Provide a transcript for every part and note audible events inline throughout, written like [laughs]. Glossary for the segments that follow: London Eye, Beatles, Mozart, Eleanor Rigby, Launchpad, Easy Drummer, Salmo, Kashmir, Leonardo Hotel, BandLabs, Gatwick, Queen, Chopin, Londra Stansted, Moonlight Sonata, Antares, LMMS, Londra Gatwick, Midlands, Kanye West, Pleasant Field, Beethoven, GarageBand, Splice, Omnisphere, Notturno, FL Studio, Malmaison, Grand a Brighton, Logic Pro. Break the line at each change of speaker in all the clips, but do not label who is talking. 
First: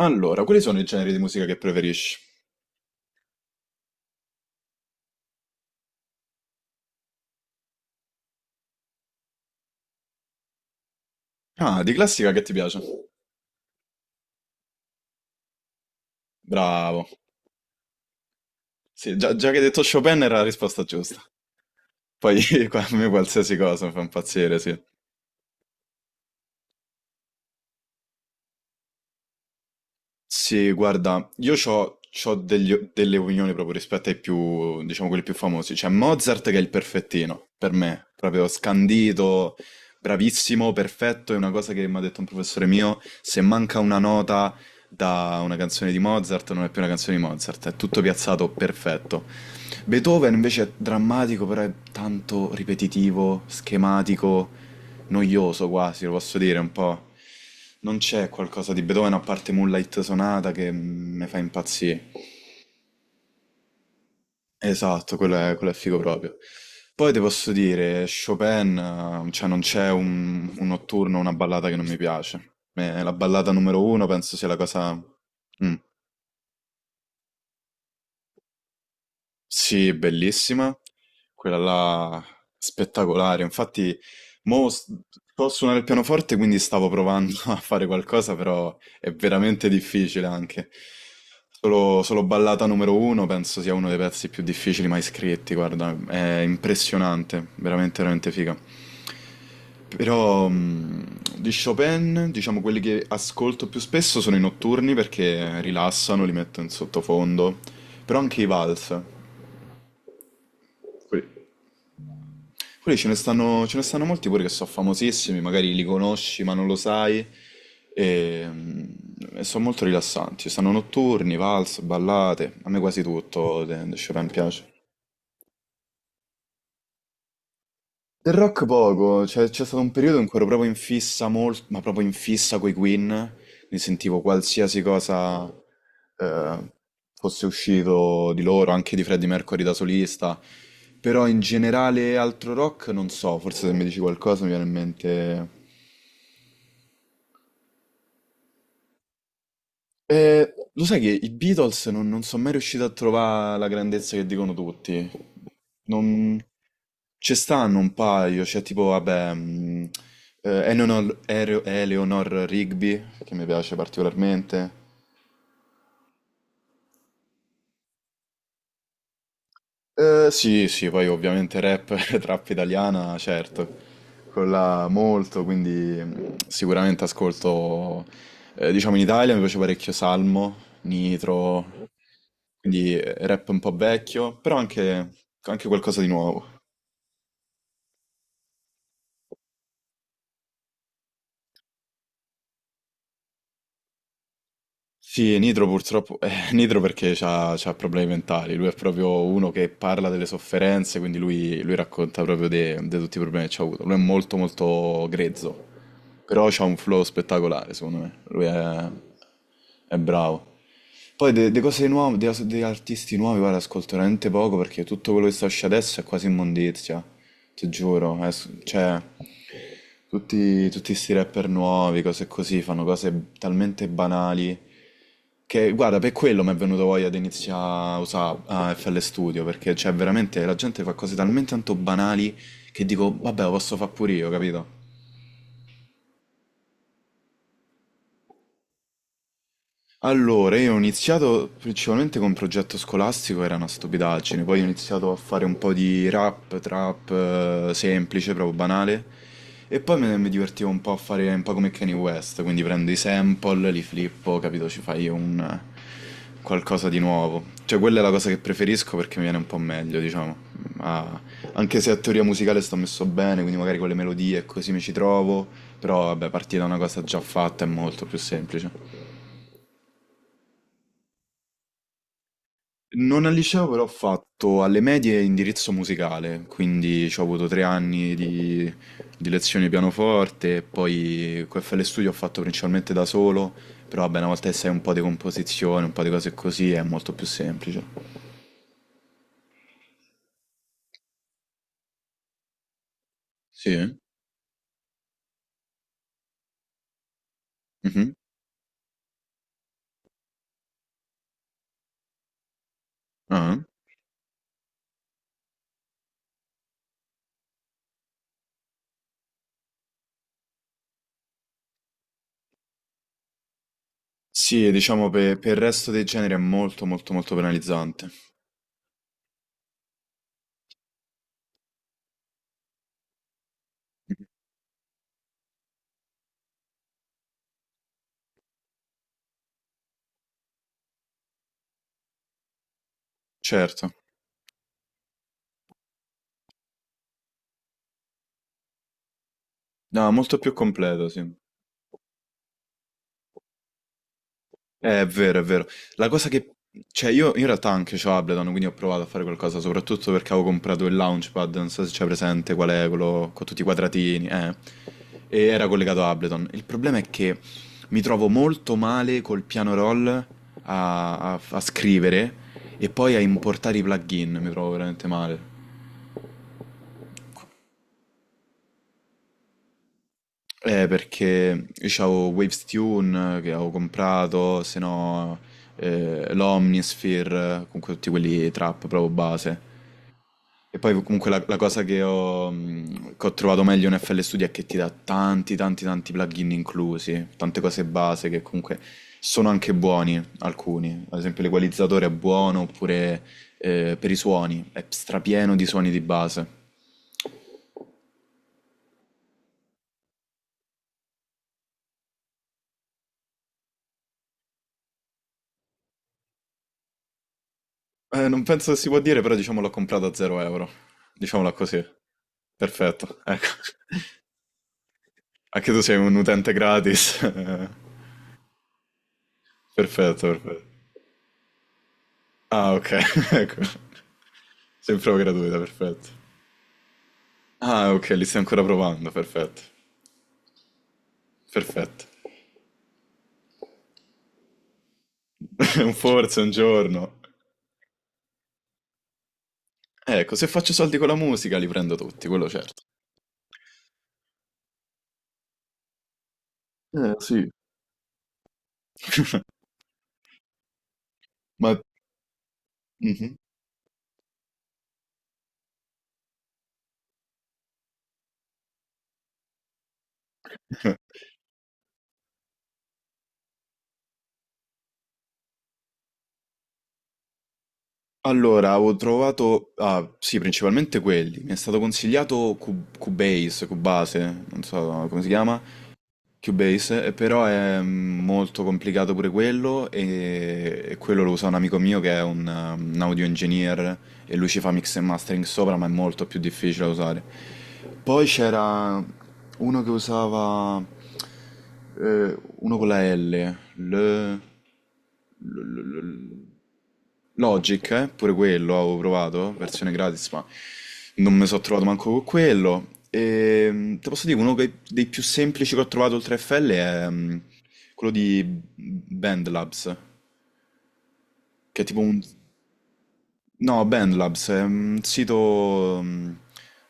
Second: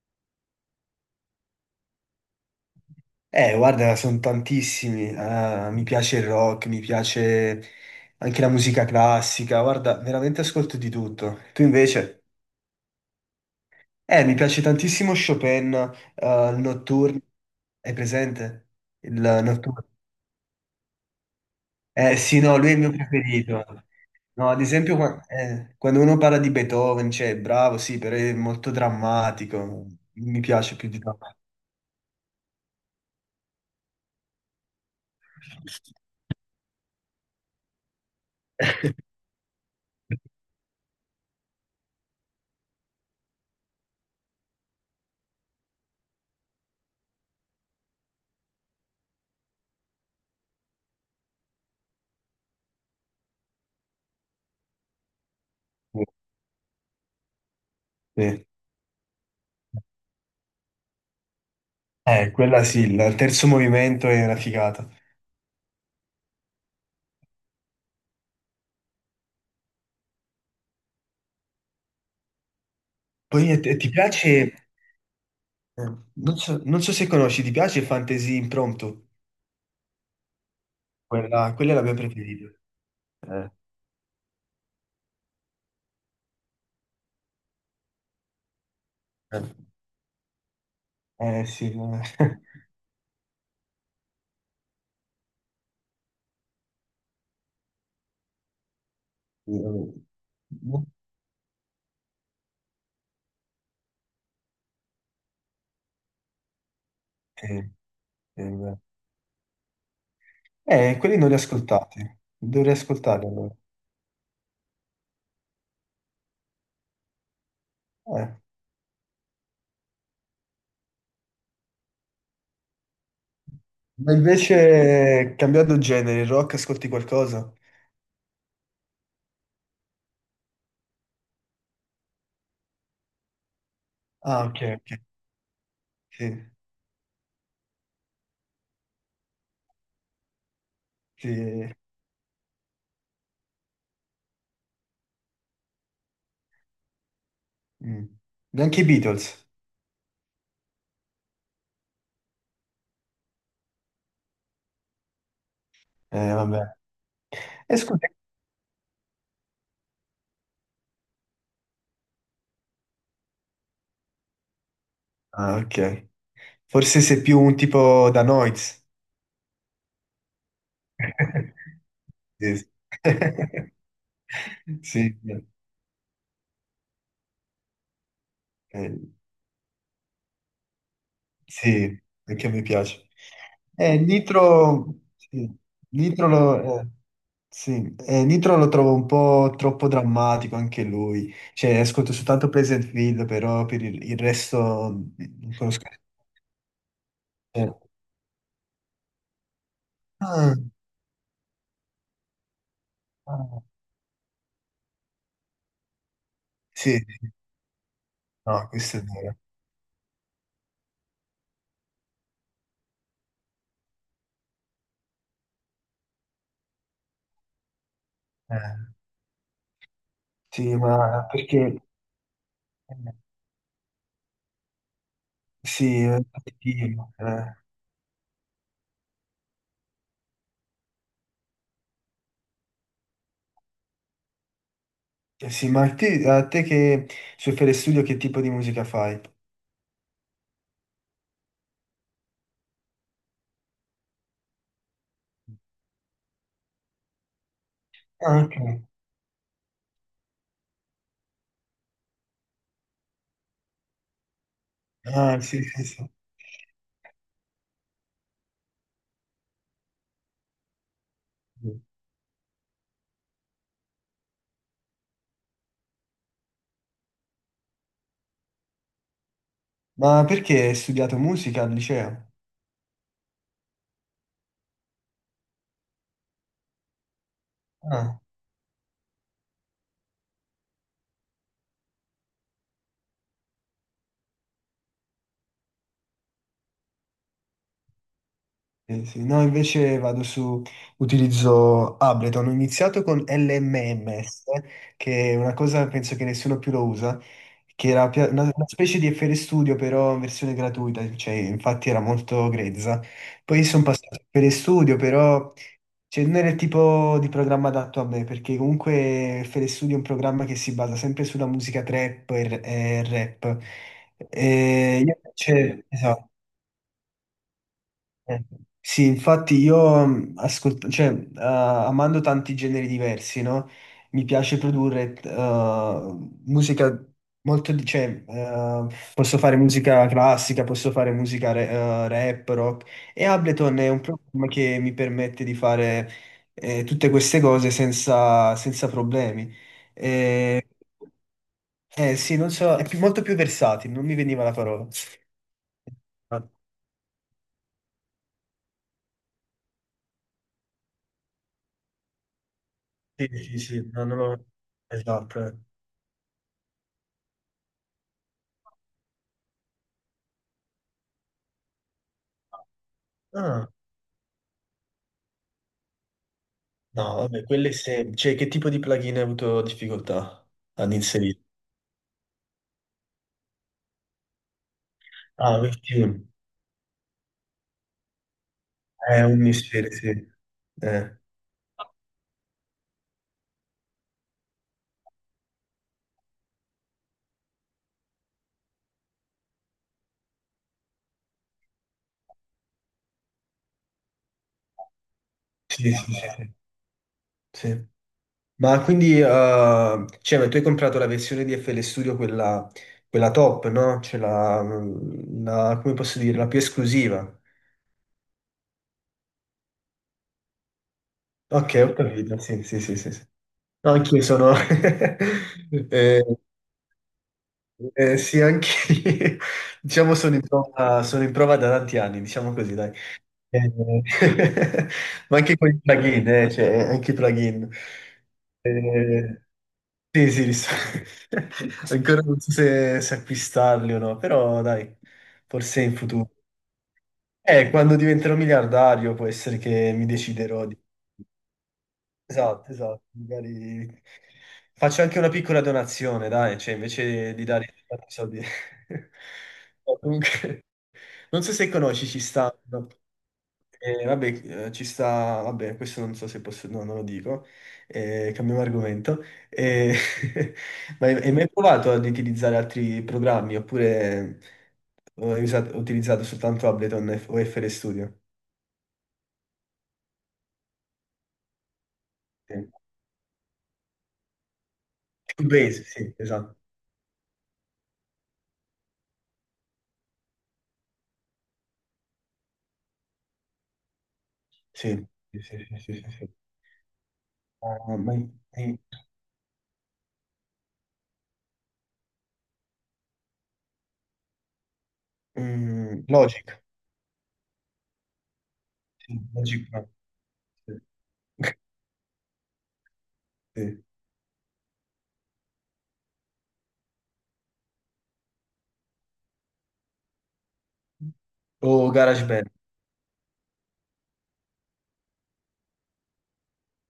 Allora, quali sono i generi di musica che preferisci?
Guarda, sono tantissimi. Ah, mi piace il rock, mi piace anche la musica classica. Guarda, veramente ascolto di tutto. Tu
Ah, di
invece?
classica che ti piace?
Mi piace tantissimo Chopin, il
Bravo.
Notturno. Hai presente? Il
Sì, già, già che hai detto
Notturno.
Chopin era la risposta giusta.
Eh
Poi
sì, no, lui
[laughs]
è il mio
a me qualsiasi
preferito.
cosa mi fa
No,
impazzire,
ad
sì.
esempio, quando uno parla di Beethoven, cioè, bravo, sì, però è molto drammatico. Mi
Sì,
piace più di
guarda,
tanto.
io ho delle opinioni proprio rispetto ai più, diciamo, quelli più famosi. C'è Mozart che è il perfettino, per me, proprio
[laughs]
scandito, bravissimo, perfetto, è una cosa che mi ha detto un professore mio, se manca una nota da una canzone di Mozart non è più una canzone di Mozart, è tutto piazzato perfetto. Beethoven invece è drammatico, però è tanto ripetitivo, schematico, noioso quasi, lo posso dire un po'. Non c'è
Sì.
qualcosa di Beethoven a parte Moonlight Sonata che mi fa impazzire.
Quella sì, il terzo movimento è una figata.
Esatto, quello è figo proprio. Poi ti posso dire, Chopin, cioè non c'è un notturno, una ballata che non mi piace. La
Poi
ballata
ti
numero
ti
uno
piace,
penso sia la cosa. Mm.
non so se conosci, ti piace Fantasy Impromptu?
Sì, bellissima,
Quella,
quella
quella è la mia
là
preferita.
spettacolare.
Eh,
Infatti, mo s- so suonare il pianoforte, quindi stavo provando [laughs] a fare qualcosa, però è
eh,
veramente difficile anche.
sì.
Solo
[laughs]
ballata numero uno, penso sia uno dei pezzi più difficili mai scritti, guarda, è impressionante, veramente, veramente figa.
Sì, vabbè.
Però
No,
di Chopin, diciamo quelli che ascolto più spesso sono i notturni perché rilassano, li metto in sottofondo,
Eh,
però anche i
beh,
vals.
quelli non li
Quelli
ascoltati, dovrei
quelli ce ne
ascoltarli allora.
stanno, ce ne stanno molti pure che sono famosissimi, magari li conosci ma non lo sai.
Eh.
E, mm, e sono molto rilassanti. Ci stanno notturni, valse, ballate. A me quasi tutto de
Ma
Chopin piace.
invece, cambiando genere, il rock, ascolti qualcosa?
Del rock poco, cioè c'è stato un periodo in cui ero proprio in fissa molto, ma proprio in fissa coi Queen, mi sentivo
Ah, ok,
qualsiasi
ok,
cosa
sì,
eh, fosse uscito di loro, anche di Freddie Mercury da solista, però in
sì.
generale altro rock non so, forse se mi dici qualcosa mi viene in mente.
Mm. Neanche i Beatles.
Eh, lo sai che i Beatles non sono mai riusciti a trovare la grandezza che dicono tutti. Non.
Vabbè.
Ci
E
stanno un
scusa.
paio, c'è tipo, vabbè, Eleanor, Eleanor Rigby, che mi piace particolarmente.
Ah, ok. Forse sei più un tipo da Noiz.
Sì, sì, poi ovviamente
[laughs]
rap, [laughs] trap
Sì. Sì.
italiana, certo,
[laughs]
quella
Sì,
molto, quindi sicuramente ascolto, diciamo
eh,
in Italia mi piace parecchio Salmo, Nitro,
sì, anche a me
quindi
piace.
rap un po' vecchio, però
Nitro,
anche,
sì,
anche qualcosa di
Nitro
nuovo.
lo, eh, sì, Nitro lo trovo un po' troppo drammatico anche lui. Cioè, ascolto soltanto Pleasant Field, però per il resto
Sì,
non
Nitro
conosco.
purtroppo, [laughs] Nitro perché c'ha,
Eh,
c'ha problemi mentali, lui è proprio uno che parla delle
ah,
sofferenze, quindi lui racconta proprio di tutti i problemi che
ah,
c'ha avuto. Lui è molto molto grezzo, però c'ha un
sì,
flow
sì,
spettacolare secondo me, lui
no,
è,
questo è vero.
è bravo. Poi de cose nuove, de artisti nuovi, guarda, ascolto veramente poco perché tutto quello che sta uscendo adesso è quasi immondizia, ti giuro,
Eh.
cioè. Tutti,
Sì,
tutti sti
ma
rapper
perché
nuovi, cose così, fanno
eh,
cose talmente banali che, guarda,
sì,
per quello mi è venuto
sì,
voglia di iniziare a usare FL Studio, perché, cioè, veramente la gente fa cose talmente tanto banali che dico, vabbè, lo posso fare pure io, capito?
sì, ma a te che sui Fere Studio che tipo di musica fai?
Allora, io ho iniziato principalmente con un progetto scolastico, era una stupidaggine, poi ho iniziato a fare un po' di rap, trap, semplice,
Ah,
proprio
ok.
banale, e poi mi divertivo un po' a fare un po' come Kanye West, quindi prendo i sample, li flippo, capito, ci fai un
Ah, sì, sì, sì.
qualcosa di nuovo. Cioè, quella è la cosa che preferisco perché mi viene un po' meglio, diciamo. Ma anche se a teoria musicale sto messo bene, quindi magari con le melodie e così mi ci trovo, però vabbè, partire da una cosa già fatta è molto più semplice.
Ma perché hai studiato musica al liceo?
Non al liceo, però ho fatto alle medie indirizzo musicale, quindi ci ho avuto 3 anni
Ah.
di lezioni di pianoforte, e poi QFL Studio ho fatto principalmente da solo, però vabbè, una volta che sai un po' di composizione, un po' di cose così, è molto più semplice.
Sì, sì. No, invece vado su, utilizzo Ableton. Ho iniziato con
Sì?
LMMS, che è una cosa penso che nessuno più lo usa, che era
Mhm.
una specie di FL Studio però in versione gratuita, cioè infatti era molto grezza.
Ah.
Poi sono passato a FL Studio, però cioè, non era il tipo di programma adatto a me, perché comunque FL Studio è un programma che si basa sempre sulla musica trap e rap.
Sì,
E
diciamo
io
per il
invece,
resto dei
esatto.
generi è molto molto molto penalizzante.
Eh, Sì, infatti io cioè, amando tanti generi diversi, no? Mi piace produrre musica molto, cioè, posso fare musica classica, posso fare musica rap, rock e Ableton è
Certo.
un programma che mi permette di fare tutte queste cose senza problemi.
No, molto più
Eh,
completo, sì.
sì, non so, molto più versatile, non mi veniva la parola.
È vero, è vero. La cosa che. Cioè, io in realtà anche c'ho Ableton, quindi ho provato a fare qualcosa, soprattutto perché avevo comprato il Launchpad, non so se c'è presente qual è
Sì,
quello con
sì,
tutti i
sì, no. non
quadratini,
ho-
eh. E
Esatto. Eh.
era collegato a Ableton. Il problema è che mi trovo molto male col piano roll a scrivere e poi a
Ah,
importare i plugin, mi trovo veramente male.
no, vabbè, cioè, che tipo di plugin hai avuto difficoltà ad inserire?
Perché io c'avevo Waves Tune che avevo comprato, se no
Ah, questi
l'Omnisphere, comunque tutti quelli trap proprio
è un
base.
mistero, sì.
E poi
Eh,
comunque la cosa che ho trovato meglio in FL Studio è che ti dà tanti tanti tanti plugin inclusi, tante cose base che comunque sono anche buoni alcuni, ad esempio l'equalizzatore è buono oppure per i suoni, è strapieno di suoni
sì, sì,
di
sì, sì,
base.
sì. Ma quindi, cioè, ma tu hai comprato la versione di FL Studio, quella top, no? Cioè, come posso dire, la più esclusiva.
Non penso che si può dire, però diciamo l'ho comprato a 0 euro. Diciamola
Ok,
così.
ho capito, sì, sì, sì, sì.
Perfetto,
Sì.
ecco.
No, anch'io
[laughs]
sono.
Anche tu
[laughs]
sei un
eh,
utente gratis. [laughs]
Sì, anche lì, [laughs] diciamo,
Perfetto, perfetto.
sono in prova da tanti anni, diciamo
Ah,
così,
ok,
dai.
[laughs] ecco.
Eh,
Sei in prova
[laughs] ma anche
gratuita,
con i
perfetto.
plugin, cioè, anche i plugin.
Ah, ok, li stai ancora provando,
Eh,
perfetto.
sì, sì, [laughs]
Perfetto.
ancora non so se acquistarli o no, però dai,
[laughs]
forse
Un
in futuro.
forse un giorno.
Quando diventerò miliardario può essere che mi
Ecco, se
deciderò
faccio
di.
soldi con la musica li prendo tutti, quello
Esatto,
certo.
esatto, magari faccio anche una piccola donazione, dai, cioè invece di
Sì.
dare tanti soldi. [laughs]
[laughs]
No, comunque, non so se
Ma.
conosci, ci sta, no,
Mhm.
vabbè, ci sta, vabbè, questo non so se posso, no, non lo dico, cambiamo argomento. Eh, [laughs] ma hai
[laughs]
mai provato ad utilizzare altri programmi oppure utilizzato soltanto Ableton o FL Studio?
Allora, avevo trovato, ah, sì, principalmente quelli. Mi è stato consigliato
Sì.
Cubase, non so come si chiama,
Cubase, sì, esatto,
Cubase, però è molto complicato pure quello e quello lo usa un amico mio che è un audio engineer e lui ci fa
sì,
mix e
sì,
mastering
sì,
sopra,
sì,
ma è
sì, sì.
molto
Sì.
più difficile da usare.
Ah, ma
Poi
in-
c'era uno che usava, uno con la L, L, L, L,
Logic.
Logic, pure quello avevo
Sì,
provato,
Logic Pro.
versione gratis, ma
Sì.
non mi
[laughs]
sono trovato manco con quello.
Sì.
E, te posso dire, dei più semplici che ho trovato oltre a FL è quello di Bandlabs, che è
O
tipo. Un...
GarageBand?
No, BandLabs è un sito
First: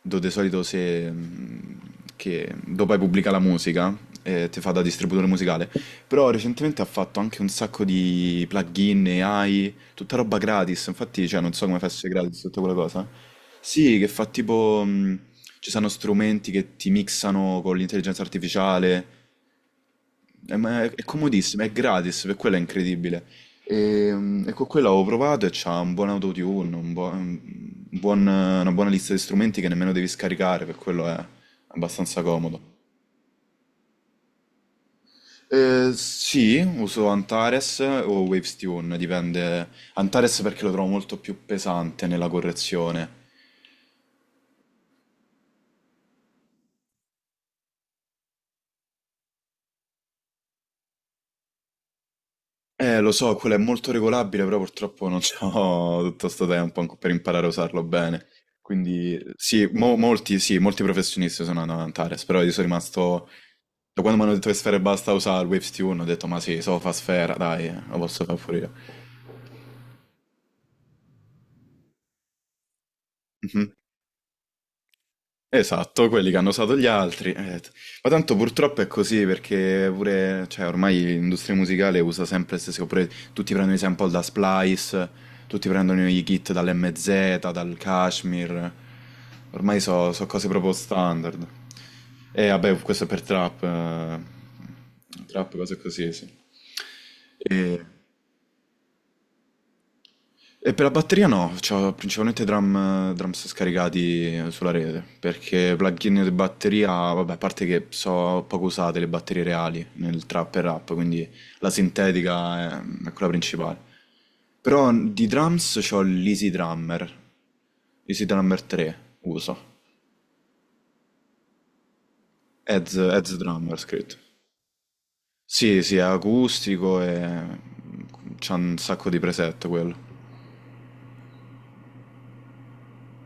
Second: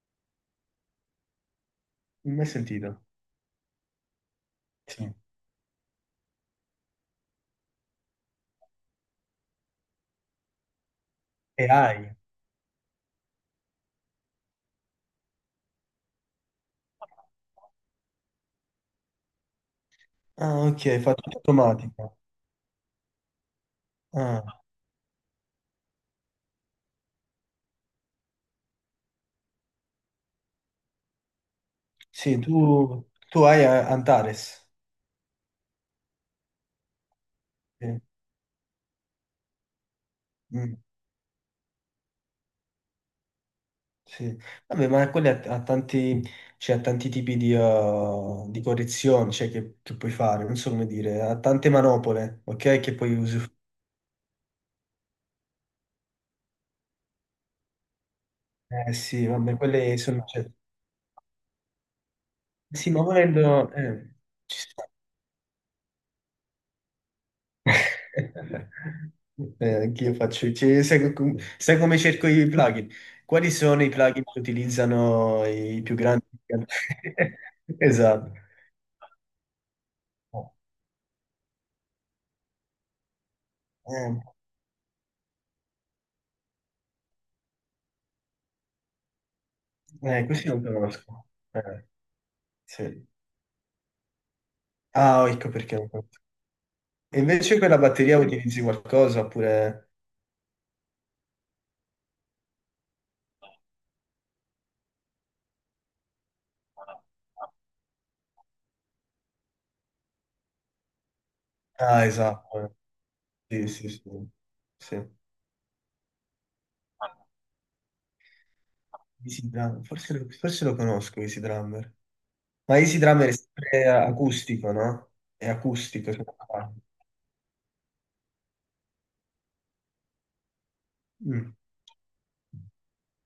dove di solito se,
Non mai
che
sentito.
dopo hai pubblica la musica e ti fa da
Sì.
distributore musicale, però recentemente ha fatto anche un sacco di plugin, AI, tutta roba gratis, infatti cioè, non so come fosse
AI.
gratis tutta quella cosa. Sì, che fa tipo, ci sono strumenti che ti mixano con l'intelligenza artificiale,
Ah,
ma è,
ok,
è
fa tutto
comodissimo, è
automatico.
gratis, per quello è incredibile. E
Ah,
con quello avevo provato e c'ha un buon autotune, un buo- un buon- una buona lista di strumenti che nemmeno devi scaricare, per quello è abbastanza
sì,
comodo.
tu Antares.
Sì, uso Antares
Sì.
o Wavestune, dipende. Antares perché lo
Mm,
trovo molto più pesante nella correzione.
sì. Vabbè, ma quelli ha tanti, cioè, ha tanti tipi di correzioni, cioè, che puoi fare, non so come dire, ha tante manopole, ok, che
Lo
puoi
so, quello
usufruire.
è molto regolabile, però purtroppo non ho [laughs] tutto sto tempo per imparare a usarlo bene.
Eh
Quindi
sì, vabbè,
sì,
quelle sono,
molti,
cioè.
sì, molti professionisti sono andati ad Antares, però io sono
Sì, ma
rimasto.
volendo
Da quando mi hanno detto che
ci
Sphere
sta.
basta usare il Waves Tune, ho detto ma sì, so fa Sfera, dai, lo posso fare pure io.
[laughs] Anch'io faccio sai come cerco i plugin? Quali
Mhm.
sono i plugin che utilizzano i più
Esatto,
grandi?
quelli che hanno
[laughs]
usato gli altri. Ma
Esatto.
tanto purtroppo è così perché pure, cioè, ormai l'industria musicale usa sempre le stesse oppure tutti prendono i sample
Eh,
da Splice, tutti prendono i kit dall'MZ, dal Kashmir. Ormai sono cose
questi non
proprio
conosco.
standard. E vabbè, questo è
Sì.
per trap, eh,
Ah, ecco
trap, cose
perché non
così,
conosco.
sì.
E invece quella
E...
batteria utilizzi qualcosa oppure.
E per la batteria no, c'ho principalmente drums scaricati sulla rete, perché plugin di batteria, vabbè, a parte che so poco usate le batterie reali nel trap e rap, quindi la
Ah, esatto.
sintetica è quella
Eh.
principale.
Sì, sì, sì.
Però
Sì.
di drums c'ho l'Easy Drummer, Easy Drummer 3
Easy
uso,
Drum, Forse, lo Forse lo conosco, Easy Drummer. Ma Easy Drummer è
Heads Drummer
sempre
scritto.
acustico, no? È
Sì, sì, è
acustico, se non sbaglio.
acustico e c'ha un sacco di preset quello.
Mm.